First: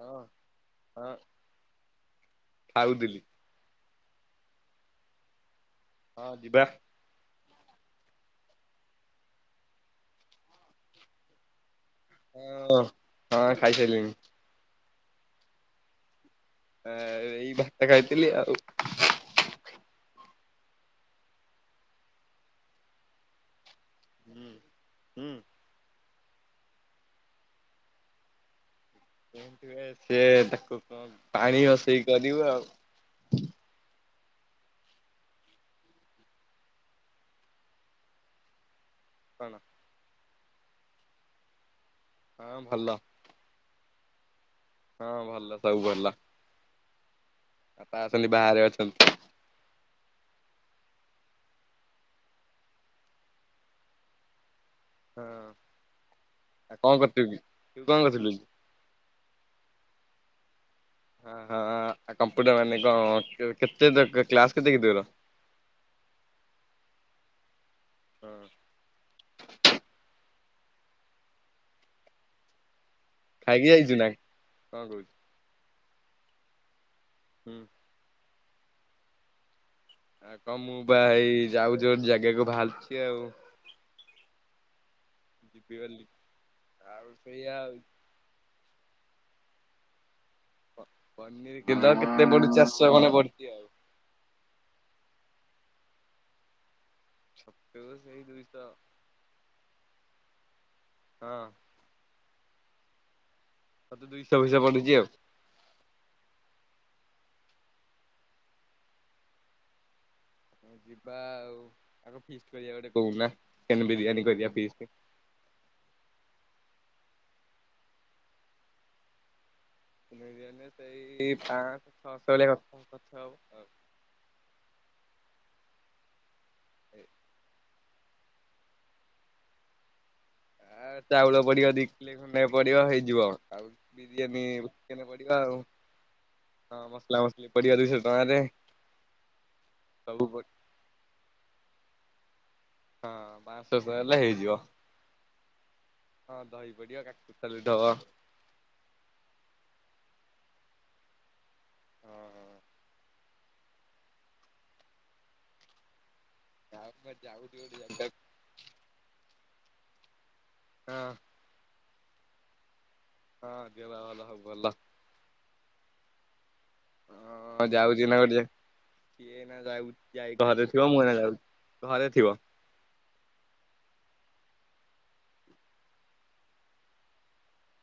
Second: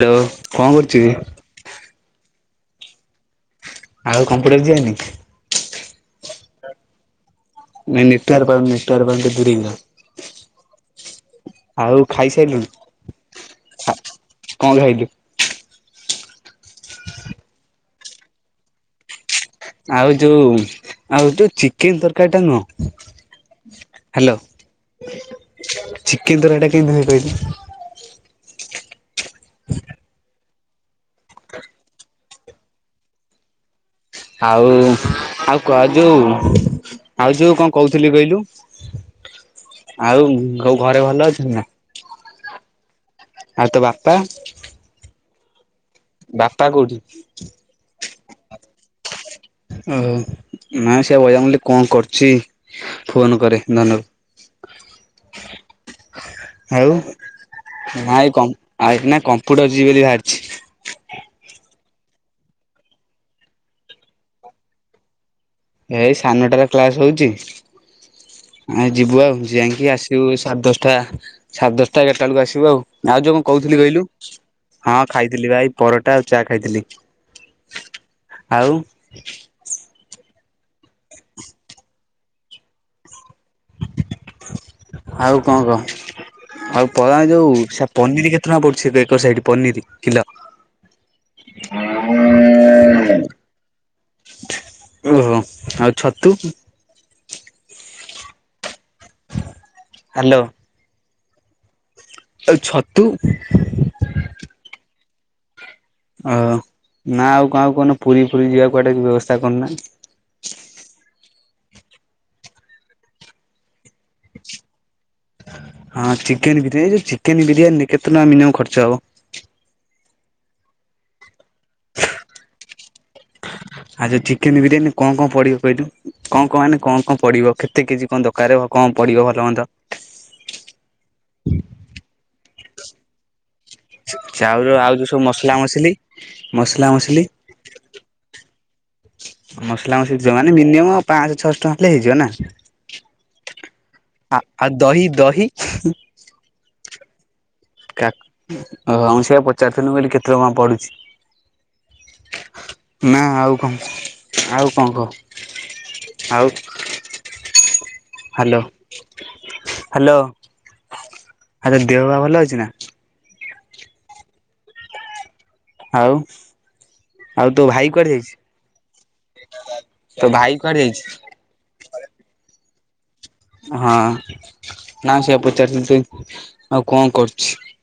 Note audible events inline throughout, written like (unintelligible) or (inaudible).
ହଁ ହାଲୋ କଣ କରୁଛି। ହଁ ଖାଉଥିଲି। ଆଉ କମ୍ପ୍ୟୁଟର ଯିବାନି ହଁ ଯିବା। (inaudible) ଆଉ ଖାଇସାରିଲୁଣି ହଁ ହଁ କଣ ଖାଇସାରିଲିଣି ଖାଇଲୁ। ଆଁ ଏଇ ଭାତ ଖାଇଥିଲି ଆଉ। ଆଉ ଯୋଉ ଆଉ ଯୋଉ ଚିକେନ ତରକାରୀ ଟା ନୁହ। ହୁଁ ହୁଁ ଚିକେନ ତରକାରୀ ଟା କେନ୍ତି ହୁଏ କହିଲୁ। ଯେମତି ଭାଇ ସିଏ କଣ ପାଣି (inaudible) କରିବୁ ଆଉ। ଆଉ ଆଉ କ ଯୋଉ ଆଉ ଯୋଉ କଣ କହୁଥିଲି କହିଲୁ। କଣ? ଆଉ'ସବୁ ଘରେ ଭଲ ଅଛନ୍ତି, ନା? ହଁ, ଭଲ ୲ ଆଉ, ତୋ ବାପା। ହଁ, ଭଲ। ସବୁ ବାପା କୋଉଠି? ହଁ। ଆଉ' ଖାଲି ବାହାରେ, ଅଛନ୍ତି। ନାଇ ସେ ବୋଲିଆ ୲କଣ, କରୁଛି? ଫୋନ କରେ, ଧନକୁ ୲ ହଁ କଣ ଆଉ' କରୁଛୁ କି ତୁ କଣ କରୁଥିଲୁ ନାଇ କି କମ୍ପୁ- କମ୍ପୁଟର ଯିବି ବୋଲି ବାହା ଆ କମ୍ପ୍ୟୁଟର ମାନେ କଣ? କେତେ, କ୍ଲାସ କେତେ କି ତୋର? ଏଇ ସାନଟାର କ୍ଲାସ, ହଉଛି ହଁ ୲ଆ'ଯିବୁ ଆଉ, ଯାଇକି ଆସିବୁ ୲ ସାଢ଼େ ଦଶଟା, ସାଢ଼େ ଦଶଟା, ଏଗାର ଟା ବେଳକୁ ଆସିବୁ, ଆଉ। ଆଉ' ଯୋଉ କଣ, ଖାଇକି କହୁଥିଲି ଯାଇଛୁ ନା କହିଲୁ? କଣ ହଁ କହୁଛୁ ଖାଇଥିଲି ବା ଏଇ ୲ ପରଟା ଆଉ' ଚା ଖାଇଥିଲି। ହୁଁ। ଆଉ ହଁ, ମୁଁ ବା ହେଇ, ଯାଉଛି ୲ଗୋଟେ ଜାଗାକୁ, ବାହାରୁଛି 'ଆଉ ଆଉ' କଣ, ଯିବି କହ? ବୋଲି ଆଉ' ପଳାମୀ ସେଇଆ ଯୋଉ, ସେ ଆଉ ପନିର କେତେ ଣା ପୁଛି ଏକ ସାଇ ପନିର କିଲୋ। ପନିର କିଲୋ କେତେ, ପଡୁଛି? ଚାରିଶହ କଣ, ପଡୁଛି ଆଉ, ଓହୋ, ଆଉ' ଛତୁ? ଛତୁ, ସେଇ ଦୁଇଶ ହାଲୋ। ହଁ। ଆଉ' ଛତୁ। ଛତୁ, ଦୁଇଶହ ପଇସା, ପଡୁଛି ଆଉ'। ଓ, ନା ଆଉ' କହୁନ ପୁରୀ, ଫୁୁରୀ ଯିବା ୲କୁଆଡ଼େ ବ୍ୟବସ୍ଥା, କରୁନା। ଯିବା ଆଉ' ଆଗ ଫିଷ୍ଟ, କରିବା ୲ ଗୋଟେ, କହୁନା। ଚିକେନ, ବିରିୟାନି, କରିିବା ଫିଷ୍ଟ। ହଁ ଚିକେନ ବିରିୟାନୀ ଯୋଉ ଚିକେନ ବିରିୟାନୀରେ, କେତେ ଟଙ୍କା, ମିନିମମ୍ ଖର୍ଚ୍ଚ ହବ? ସେଇ' ପାଞ୍ଚ, ଛଅଶହ ଲେଖା ଖର୍ଚ ହବ, ଆଉ'। ଆଉ' ଯେ ଚିକେନ ବିରିୟାନୀ ୲ କଣ, କଣ ପଡିବ କହିଲୁ? କଣ, କଣ ମାନେ ୲କଣ, କଣ ପଡିବ? କେତେ, କେଜି? କଣ, ଦରକାର ହବ? କଣ, ପଡିବ ଭଲ, ମନ୍ଦ? ଆ' ଚାଉଳ ପଡିବ ୲ ଦି କିଲେ ଖଣ୍ଡେ ପଡିବ, ହେଇଯିବ। ଆଉ ବିରିୟାନୀ ଚାଉର, ଆଉ' ଚିକେନ ଯୋଉ ସବୁ ପଡିବ ଆଉ। ମସଲା, ମସଲି ହଁ ୲ମସଲା, ମସଲା ମସଲି୲ ପଡିବ ଦୁଇଶହ ଟଙ୍କାରେ ମସଲା, ମସଲି ସବୁ ୲ଯିବ ହଁ ମାନେ, ମିନିମମ ପାଞ୍ଚଶହ, ଛାଅସହ ଟଙ୍କା ହେଲେ ହେଇଯିବ ନା। ହଁ, ପାନ୍ସ ଉପରେ ହେଲେ, ଆ ହେଇଯିବ ଆଉ ଦହି ଦହି ୲ହଁ ଦହି ପଡିବ କା କା--ଓହୋ ମୁଁ, ସେୟା ପଚାରୁଥିଲି, ବୋଲି କେ ଟଙ୍କା ହଁ। ପଡ଼ୁଛି। ନା ଆଉ। କଣ ଆଉ କଣ କହ। ଆଉ ଆାଉ କୁଆଡ଼େ ଯାଉଛି ଗୋଟେ ଜାଗା କୁ। Hello hello. ହଁ। ଆଉ ଦେହ ବାହା ଭଲ ଅଛି ନା। ହଁ ଦେହ ପା ଭଲ ସବୁ ଭଲ। ଆଉ। ଆଉ ତୋ ହଁ ଭାଇ ଯାଉଛି କୁଆଡେ ନା ଗୋଟେ ଯାଇଛି? ଜା ସିଏ ଏଇନା ତୋ ଯାଉ ଭାଇ ଘରେ କୁଆଡେ ଥିବ ଯାଇଛି? ମୁଁ ଏଇନା ଯାଉ ଘରେ ଥିବ। ହଁ ନା ସେଆ ପଚାରୁଛନ୍ତି ତୁ ଆଉ କଣ କରୁଛୁ।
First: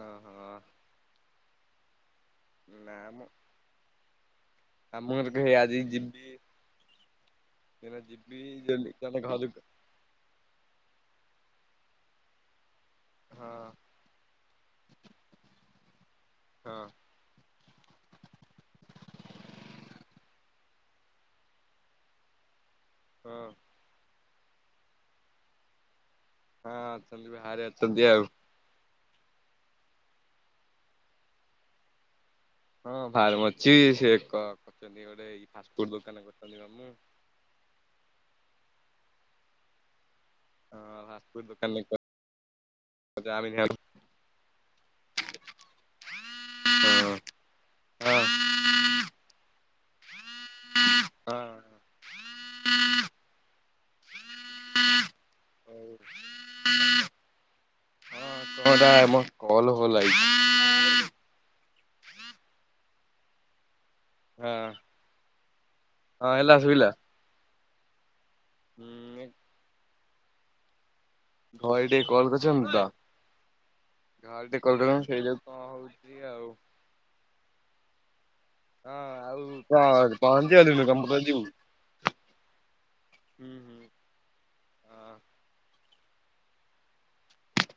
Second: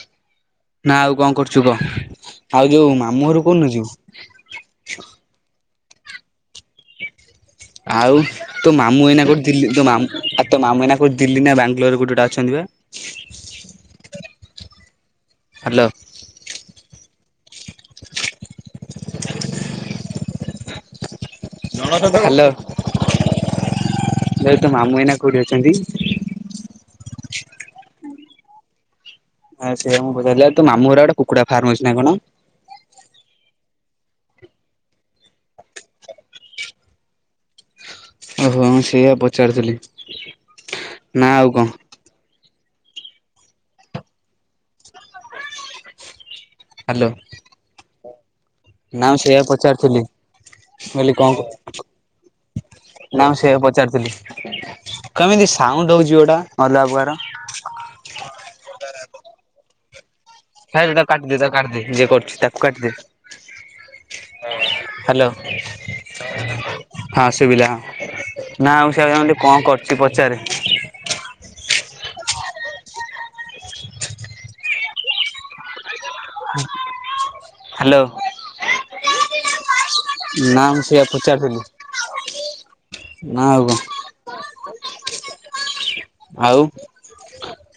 ହଁ। ହଁ ତୁ କହ। ଆଉ ଯୋଉ ନା ମ ମାମୁଁ ଘରୁ କହୁନ ଯିବୁ। ଆମ ଘର କେହି ଆଜି ଯିବି। ଏଇନା ଆଉ ଯିବି ତୋ ଯଦି ମାମୁଁ ଜଣେ ଏଇନା ଘରକୁ ହଁ କଉଠି ଦିଲ୍ଲୀ ତୋ ମାମୁ ଆଉ ତୋ ମାମୁ ଏଇନା। କୋ ଦିଲ୍ଲୀ ନା ବାଙ୍ଗଲୋର କଉଠୀ ଗୋଟେ ଅଛନ୍ତି ବା। ହଁ। (inaudible) ହାଲୋ। ହଁ ହାଲୋ। ହଁ। ଭାଇ ତ ମାମୁଁ ଏଇନା କୋଉଠି ଅଛନ୍ତି? ହଁ ଅଛନ୍ତି ବାହାରେ ଅଛନ୍ତି ଆଉ। ସେ ମୁଁ ବୁଝାରି ତ ମୁଁ ର ଗୋଟେ କୁକୁଡା ଫାର୍ମ ଅଛିାଇଁ କଣ? ହଁ ଭାରମ ଅଛି ସେ କରିଛନ୍ତି ଗୋଟେଇ ଫାସ ଫୁଟ ଦୋକାନ କରଛନ୍ତି ମାମୁ ଓହୋ ମୁଁ ସେଇଆ ପଚାରୁିଥିଲି? ନା ଆଉ କଣ? ଗାଆଁ (inaudible) ନାଁ ସେଇଆା ପଚାରିଥିଲି। ବୋଲି କଣ ହଉ କ ନା ସେ ପ ଚାରଥିଲି କେମିତି ସାଉଣ୍ଡ ହଉଛି ଗୋଟା ଅ ଲଗା ପ୍ରକାର। ହଲାଇ। ଖାଇ ତା କାଟିଦି ତା କାଟିଦି ଯିଏ କରୁଚଛି ତାକୁ କାଟିଦି। ହଁ। ହ୍ୟାଲୋ। ହଁ ହେଲା ଶୁଭିଲା (inaudible) ହଁ ସୁବିଲା ନା ଆଉ ସେ ହୁଁ କଣ କର ସେ ପଚାରେ। ଘରେ ଟିକେ କଲ୍ କରିଛନ୍ତି ତ ଘରେ ଟିକେ କଲ୍ କରିଛନ୍ତି ସେଇ ଯାଉ କଣ ହଉଛି ଆଉ ହ୍ୟାଲୋ। ହଁ ଆଉ କଣ ନା ମୁଁ ପହଞ୍ଚିଗଲୁଣୁ ସେଆ କମ୍ପ୍ୟୁଟର ଯିବୁ ପଚାରୁଥିଲି ନା ହୁଁ ଆଉ ହୁଁ କଣ? ହ ହଁ ଆଉ?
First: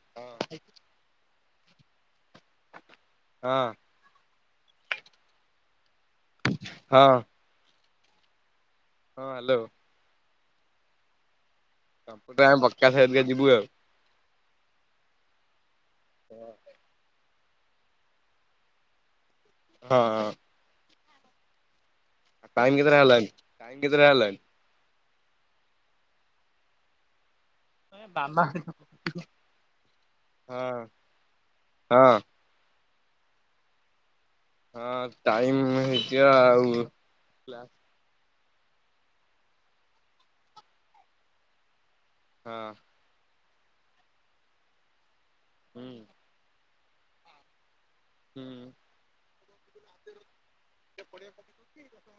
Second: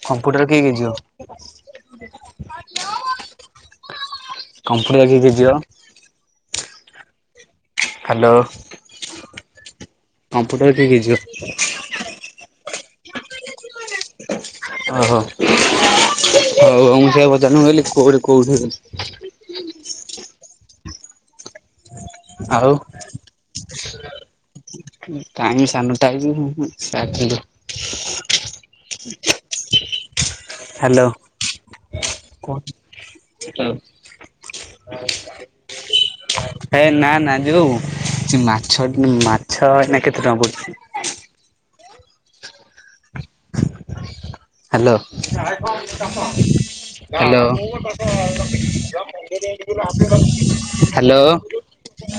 କମ୍ପ୍ୟୁଟର କିଏ କିଏ ଯିବ? ହ ହଁ। କମ୍ପ୍ୟୁଟର୍ କିଏ କିଏ ଯିବ? ହଁ। ହ୍ୟାଲୋ। ହଁ ହ୍ୟାଲୋ। କମ୍ପ୍ୟୁଟର କିଏ କିଏ ଯିବ? କମ୍ପ୍ୟୁଟର ଆମେ ପକ୍କା ସାରିକା ଯିବୁ ଆଉ। ଓହ ହଉ ହଉ ମୁଁ ସେୟା ପ (unintelligible) ମୁଁ କହିଲି କୋଉଠି କୋଉଠି? ହଁ। ଆଉ ଟାଇମ୍ କେତେଟା ହେଲାଣି ଟାଇମ୍ କେତେଟା ହେଲାଣି? ଟାଇମ ଶାଡେ ନଅ ଟା ହେଇଥିବ ସାଢେ ମାମା ହ୍ୟାଲୋ କୋଉ ହ ହଁ ଟାଇମ ହେଇଯିବ ଆଉ ହେ ନା ନା କ୍ଲା ଯୋଉ ମାଛ ମାଛ ଏନା କେତେ ଟଙ୍କା ପଡୁଛି? ହଁ। ହ୍ୟାଲୋ। ହୁଁ (inaudible) କାମ ହ୍ୟାଲୋ। ହୁଁ। (unintelligible) ହ୍ୟାଲୋ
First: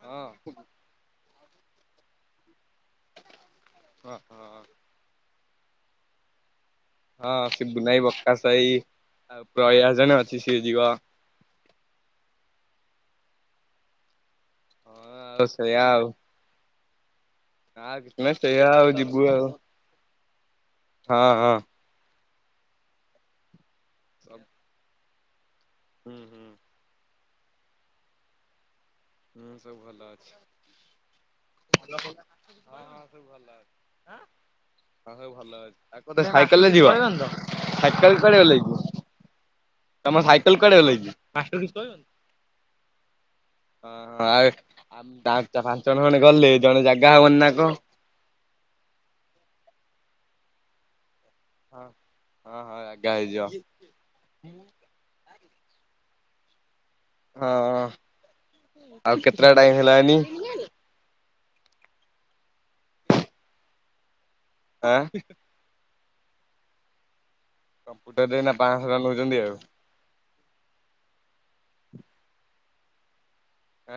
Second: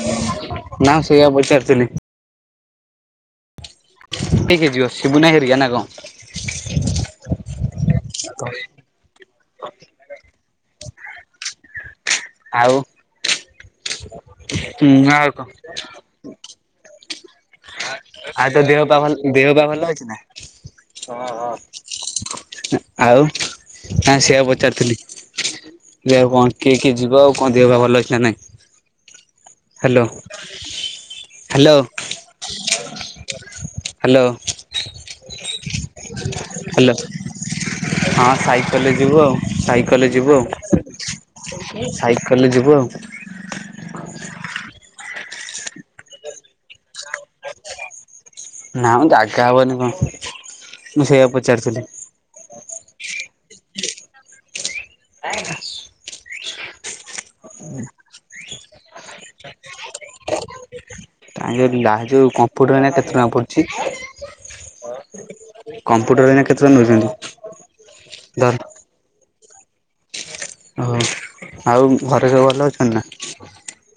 ହଁ ନା ସେୟା ପଚା ଥିଲି। କିଏ ହଁ କିଏ ଯିବ ସିବୁନା ଭାଇ ହେରିକା ନା ବଲ ହଁ ଶିବ ବୁନାଇ ବକାସ ଭାଇ। ଆଉ ପ୍ରୟାଜନ ଅଛି ସଏ ଯିବ। ଆଉ। ହୁଁ ଆଉ ହଁ କଁ? ସେଇଆ ଆଉ ନା କିଛି ନାହିଁ ଆଉ ତୋ ସେଇଆ ଦେହ ପାଲ ଯିବୁ ଆଉ ଦେହ ପା ଭଲ ଅଛି ନା? ଅ ହଁ ହ। ହଁ। ଆଉ ହଁ ସେଇଆ ପଚାରୁଥିଲି। (unintelligible) ହୁଁ ଆଉ ହୁଁ କଣ କିଏ କିଏ ଯିବା ଆଉ କଁ ଦିହ ବା ଭଲ ଅଛି ନା ନାଇଁ? ହୁଁ ସବୁ ହ୍ୟାଲୋ ଭଲ ଅଛି। ହ୍ୟାଲୋ ହ୍ୟାଲୋ ସାଇକେଲରେ ହ୍ୟାଲୋ ଯିବ ସାଇକେଲ ହଁ ସଜାଡିବା ସାଇକେଲରେ ଲାଗି? ଯିବୁ ଆଉ ସାଇକେଲରେ ତମ ଯିବୁ ଆଉ ସାଇକଲ କୁଆଡେ ଗଲା କି? (unintelligible) (unintelligible) ସାଇକେଲରେ ଯିବୁ ଆଉ। ପାଞ୍ଚ ଜଣ ଖଣ୍ଡେ ଗଲେ ଜଣେ ଯାଗା ନାମ ଜାଗା ହବନି କଣ। ମୁଁ ସେୟା ପ ହଁ ହଁ ହଁ ଜାଗା ହେଇଯିବ। ହଁ। ଆଉ କେତେଟା ଟାଇମ ହେଲାନି? ତା ଲାହା ଯଉ କମ୍ପ୍ୟୁଟର ଏଇନା କେତେ ଟଙ୍କା ପଡୁଛି। ଆଁ (unintelligible) କମ୍ପ୍ୟୁଟର ଏଇନା କେତେଟଙ୍କା ନଉଛନ୍ତି? କମ୍ପ୍ୟୁଟର ଦେଇ ନା ପାଞ୍ଚଶହ ଟଙ୍କା ନେଉଛନ୍ତି ଆଉ ଓ ଆଉ ଘରେ ସବୁ ଭଲ ଅଛନ୍ତି ନା?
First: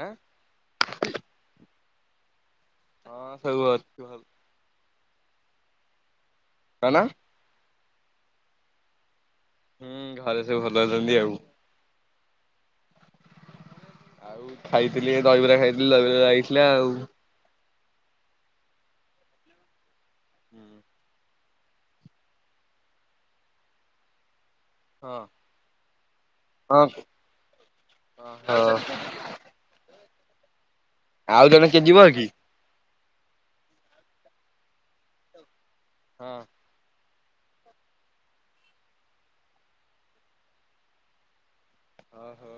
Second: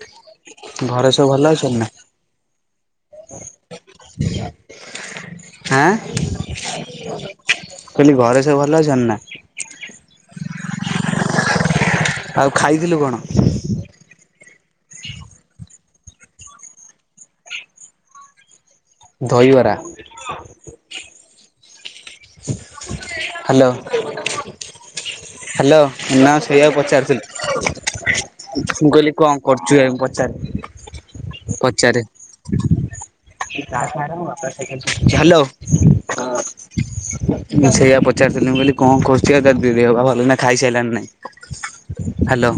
ଆଁ। ଘରେ ସବୁ ଭଲ ଅଛନ୍ତି ନା? ହଁ ସବୁ ଅଛୁ ଭଲ। ଆଁ। କଣ? କହିଲି ଘରେ ସବୁ ଭଲ ଅଛ ନା? ହୁଁ ଘରେ ସବୁ ଭଲ ଅଛନ୍ତି ଆଉ ଆଉ ଖାଇଥିଲୁ କଣ? ଖାଇଥିଲି ଦହିବରା ଖାଇଥିଲି ଦହିବରା ଆଇଥିଲା ଆଉ। ଦହିବରା। ହ୍ୟାଲୋ। ହଁ ହ୍ୟାଲୋ ମୁ ନା ସେୟାକୁ ପଚାରୁିଥିଲି ହଁ ମୁଁ କହିଲି କଣ କରୁଛୁ (unintelligible) ଆଉ ଜଣେ କିଏ ପଚାରେ ଯିବ କି। ହ୍ୟାଲୋ। ହଁ। ମୁଁ ସେଇଆ ପଚାରିଥିଲି ମୁ କଇଲି କଣ କରୁଛି ତା ଦିହ ପା ଭଲ ଅଛି ନା ଖାଇ ସାଇଲାଣି ନା ନାଇଁ। ହଁ। ହ୍ୟାଲୋ।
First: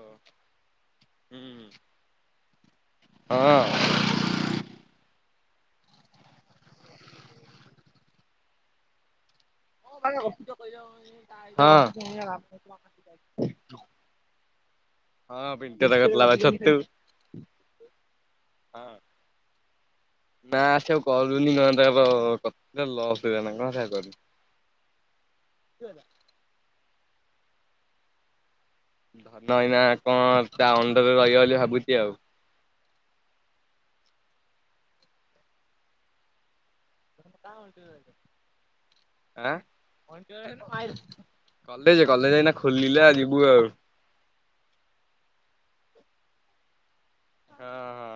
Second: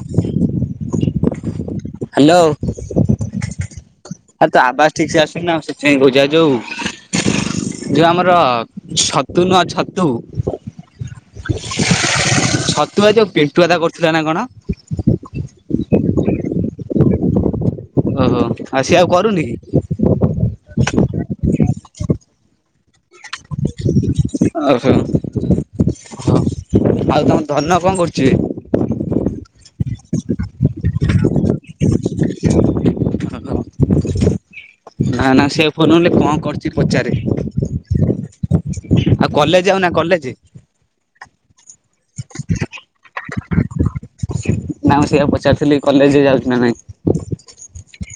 ହାଲୋ ହଁ। ଆ ତ ଆବାସ ଠିକ ସେ ଆସୁନି ନା ସେଥିପାଇଁ କହୁଛି ଆଉ ଯୋଉ ଯୋଉ ଆମର ସ ହଁ ହଁ ପିଣ୍ଟୁ ଦାଦା ଛତୁ ଆ ଯୋଉ ପିଣ୍ଟୁ ଦାଦା କରୁଥିଲା ନା କଣ କରୁଥିଲା ବା ଛତୁ। (unintelligible) ଓହୋ ଆଉ ସିଏ ଆଉ କରୁନି କି। ନା ସେ ଆଉ କରୁନି କଣ ତାଙ୍କର ଛତୁ ରେ ଲସ। ଆ ହୋ ହଉ। ଆଉ ତମ ଧନ କଣ କରୁଛିବେ। ନା କଣ ତା ଅଣ୍ଡରରେ ରହିବ ବୋଲି ଭାବୁଛି ଆଉ। ନା ନା ସେ ଆଉ ଫୋନଲ ରେ କଣ କରୁଛି। ପଚାରେ ଆଉ କଲେଜ ଯାଉନା ଆଁ କଲେଜ? କଲେଜ କଲେଜ ଏଇନା ଖୋଲିଲା ଯିବୁ ଆଉ। ନା ମୁଁ ସେଇଆ ପଚାରୁଥିଲି କଲେଜ ଯାଉଛି ନା ନାହିଁ। ହଁ ହଁ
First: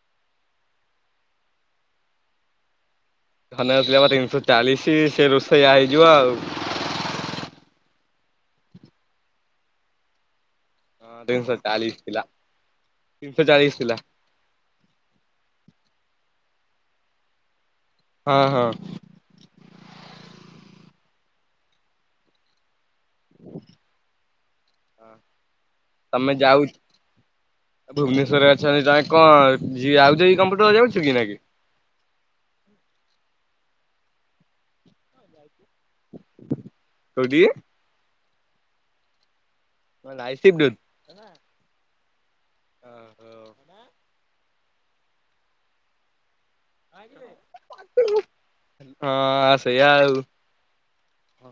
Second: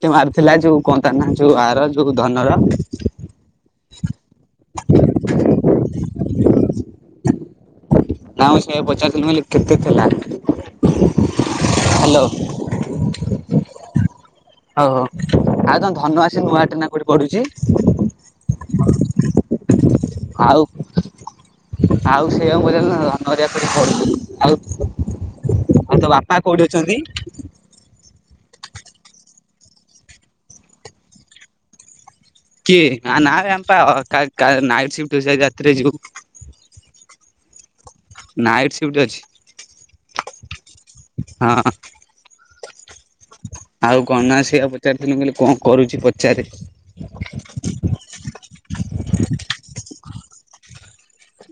ତତେ ମାରିଥିଲା ଯୋଉ କଣ ତା ନାଁ ଯୋଉ ଆର ଯୋଉ ଧନର। ଧନ ଦଉଥିଲା ମତେ ତିନିଶହ ଚାଳିଶ ସେ ରୋଷେଇଆ ହେଇଯିବ ଆଉ। ନା ମୁଁ ସେଇଆ ପଚାଥିଲି କେତେ ଥିଲା। ହଁ ତିନିଶହ ଚାଳିଶ ହ୍ୟାଲୋ ଥିଲା ହଉ ତିନିଶହ ଚାଳିଶ ଥିଲା ହଉ ଆଉ ତମ ଧନ ଆସିନି ନୂଆ। ଏଇନା କୋଉଠି ପଢୁଛି। ହଁ ହଁ। ଆଉ ଆଉ। ସେ ଆଉ ମଜା (unintelligible) ଆ ମ (unintelligible) ଆଉ ତୋ ତମେ ବାପା ଯାଉ କୋଉଠି ଅଛନ୍ତି। ଆଛନ୍ତି ଜଣେ କଣ ଯି ଆଉ ଯୋଉ କମ୍ପ୍ୟୁଟର ଯାଉଛ କି ଏଇନାକେ। କିଏ ନାଁ ନାଁ ବେ ଆମେ ପା କାଲ କା ନାଇଟ୍ ଶିଫ୍ଟ ଅଛି ଯାଜି ରା ତିରେ ଯିବୁ। କୋଉଠିକି ନାଇଟ୍ ସିଫ୍ଟ ଅଛି। ତମର ନାଇଟ ସଫ୍ଟ ଅଛି। ହଁ ହଁ। ଆଉ ଗନା ସେଇଆକୁ ପଚାରିଥିନି ମୁଁ କହିଲେ କଣ କରୁଚି ପଚାରେ। (inaudible) ହଁ ସେୟା ଆଉ।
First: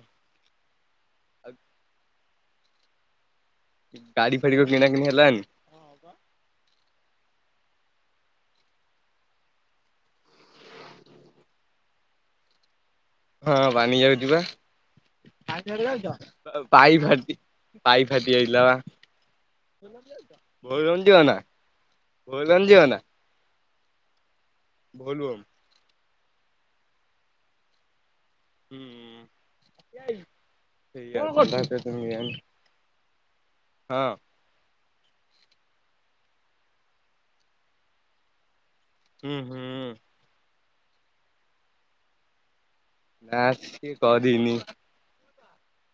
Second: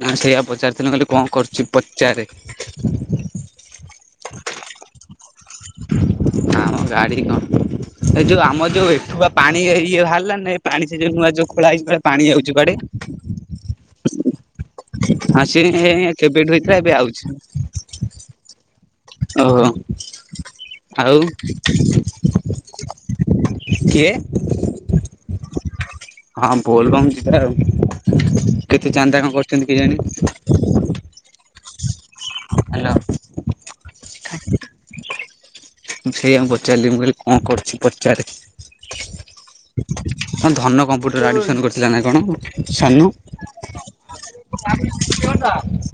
ନା ସେଇଆ ପଚାରୁଥିଲି କହିଲି କଣ ଆଉ କରୁଚି ପଚାରେ? ଗାଡି ଫାଡିି କିଣା କିଣି ହେଲାନି? ଆମ ଗାଡି କଣ ଏ ଯୋଉ ଆମ ଯୋଉ ଏଠୁଆ ପାଣି ଇଏ ବାହାରିଲା ନା ପାଣି ସେ ଯୋଉ ନୂଆ ଯୋଉ ଖୋଳା ହେଇଚି ପରା ପାଣି ଯାଉଚି କୁଆଡେ? ହଁ ପାଣିି ଯାଉଚି ଆଉ ପା ସେ କେବେଠୁ ହେଇଥିଲା ଏବେ ପାଇ ଆଉଛି। ଫାଟି ପାଇପ୍ ଫାଟି ଯାଇଥିଲା ବା। ଓହୋ ଭୋଲବମ୍ ଯିବ ନା ଆଉ ଭୋଲବମ୍ ଯିବ ନା କିଏ? ଭୋଲବମ୍ ହଁ ବୋଲବମ୍ ଯିବାଆଉ। ହୁଁ। କେତେ ଚାନ୍ଦା କଣ କରୁଚନ୍ତି କେଜାଣି? (unintelligible) ହେଲା। ହଁ। ମୁଁ ସେଇଆଙ୍କୁ ପଚାରିଲି ମୁଁ କହିଲି କଣ କରୁଚି ପଚାରେ? ହୁଁ ହୁଁ। ହଁ ଧନ କମ୍ପ୍ୟୁଟର ଆଡ଼ମିସନ୍ କରିଥିଲା ନାଁ କଣ? ସାନୁ ନା ସିଏ କରିନି। (unintelligible)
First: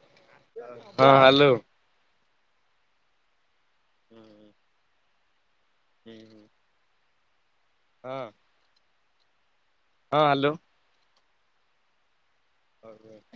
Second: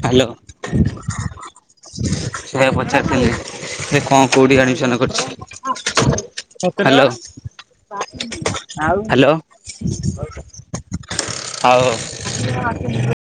ହ୍ୟାଲୋ ହଁ ହ୍ୟାଲୋ। ସେଇଆ ପଚାରୁଥିଲେ ସେ କଣ କୋଉଠି ହୁଁ ଆଡମିଶନ କରି ହୁଁ ହାଲୋ। ହଁ ଆଉ ହାଲୋ। ହଁ ହାଲୋ। ହୋଉ ହୋଉ। (inaudible)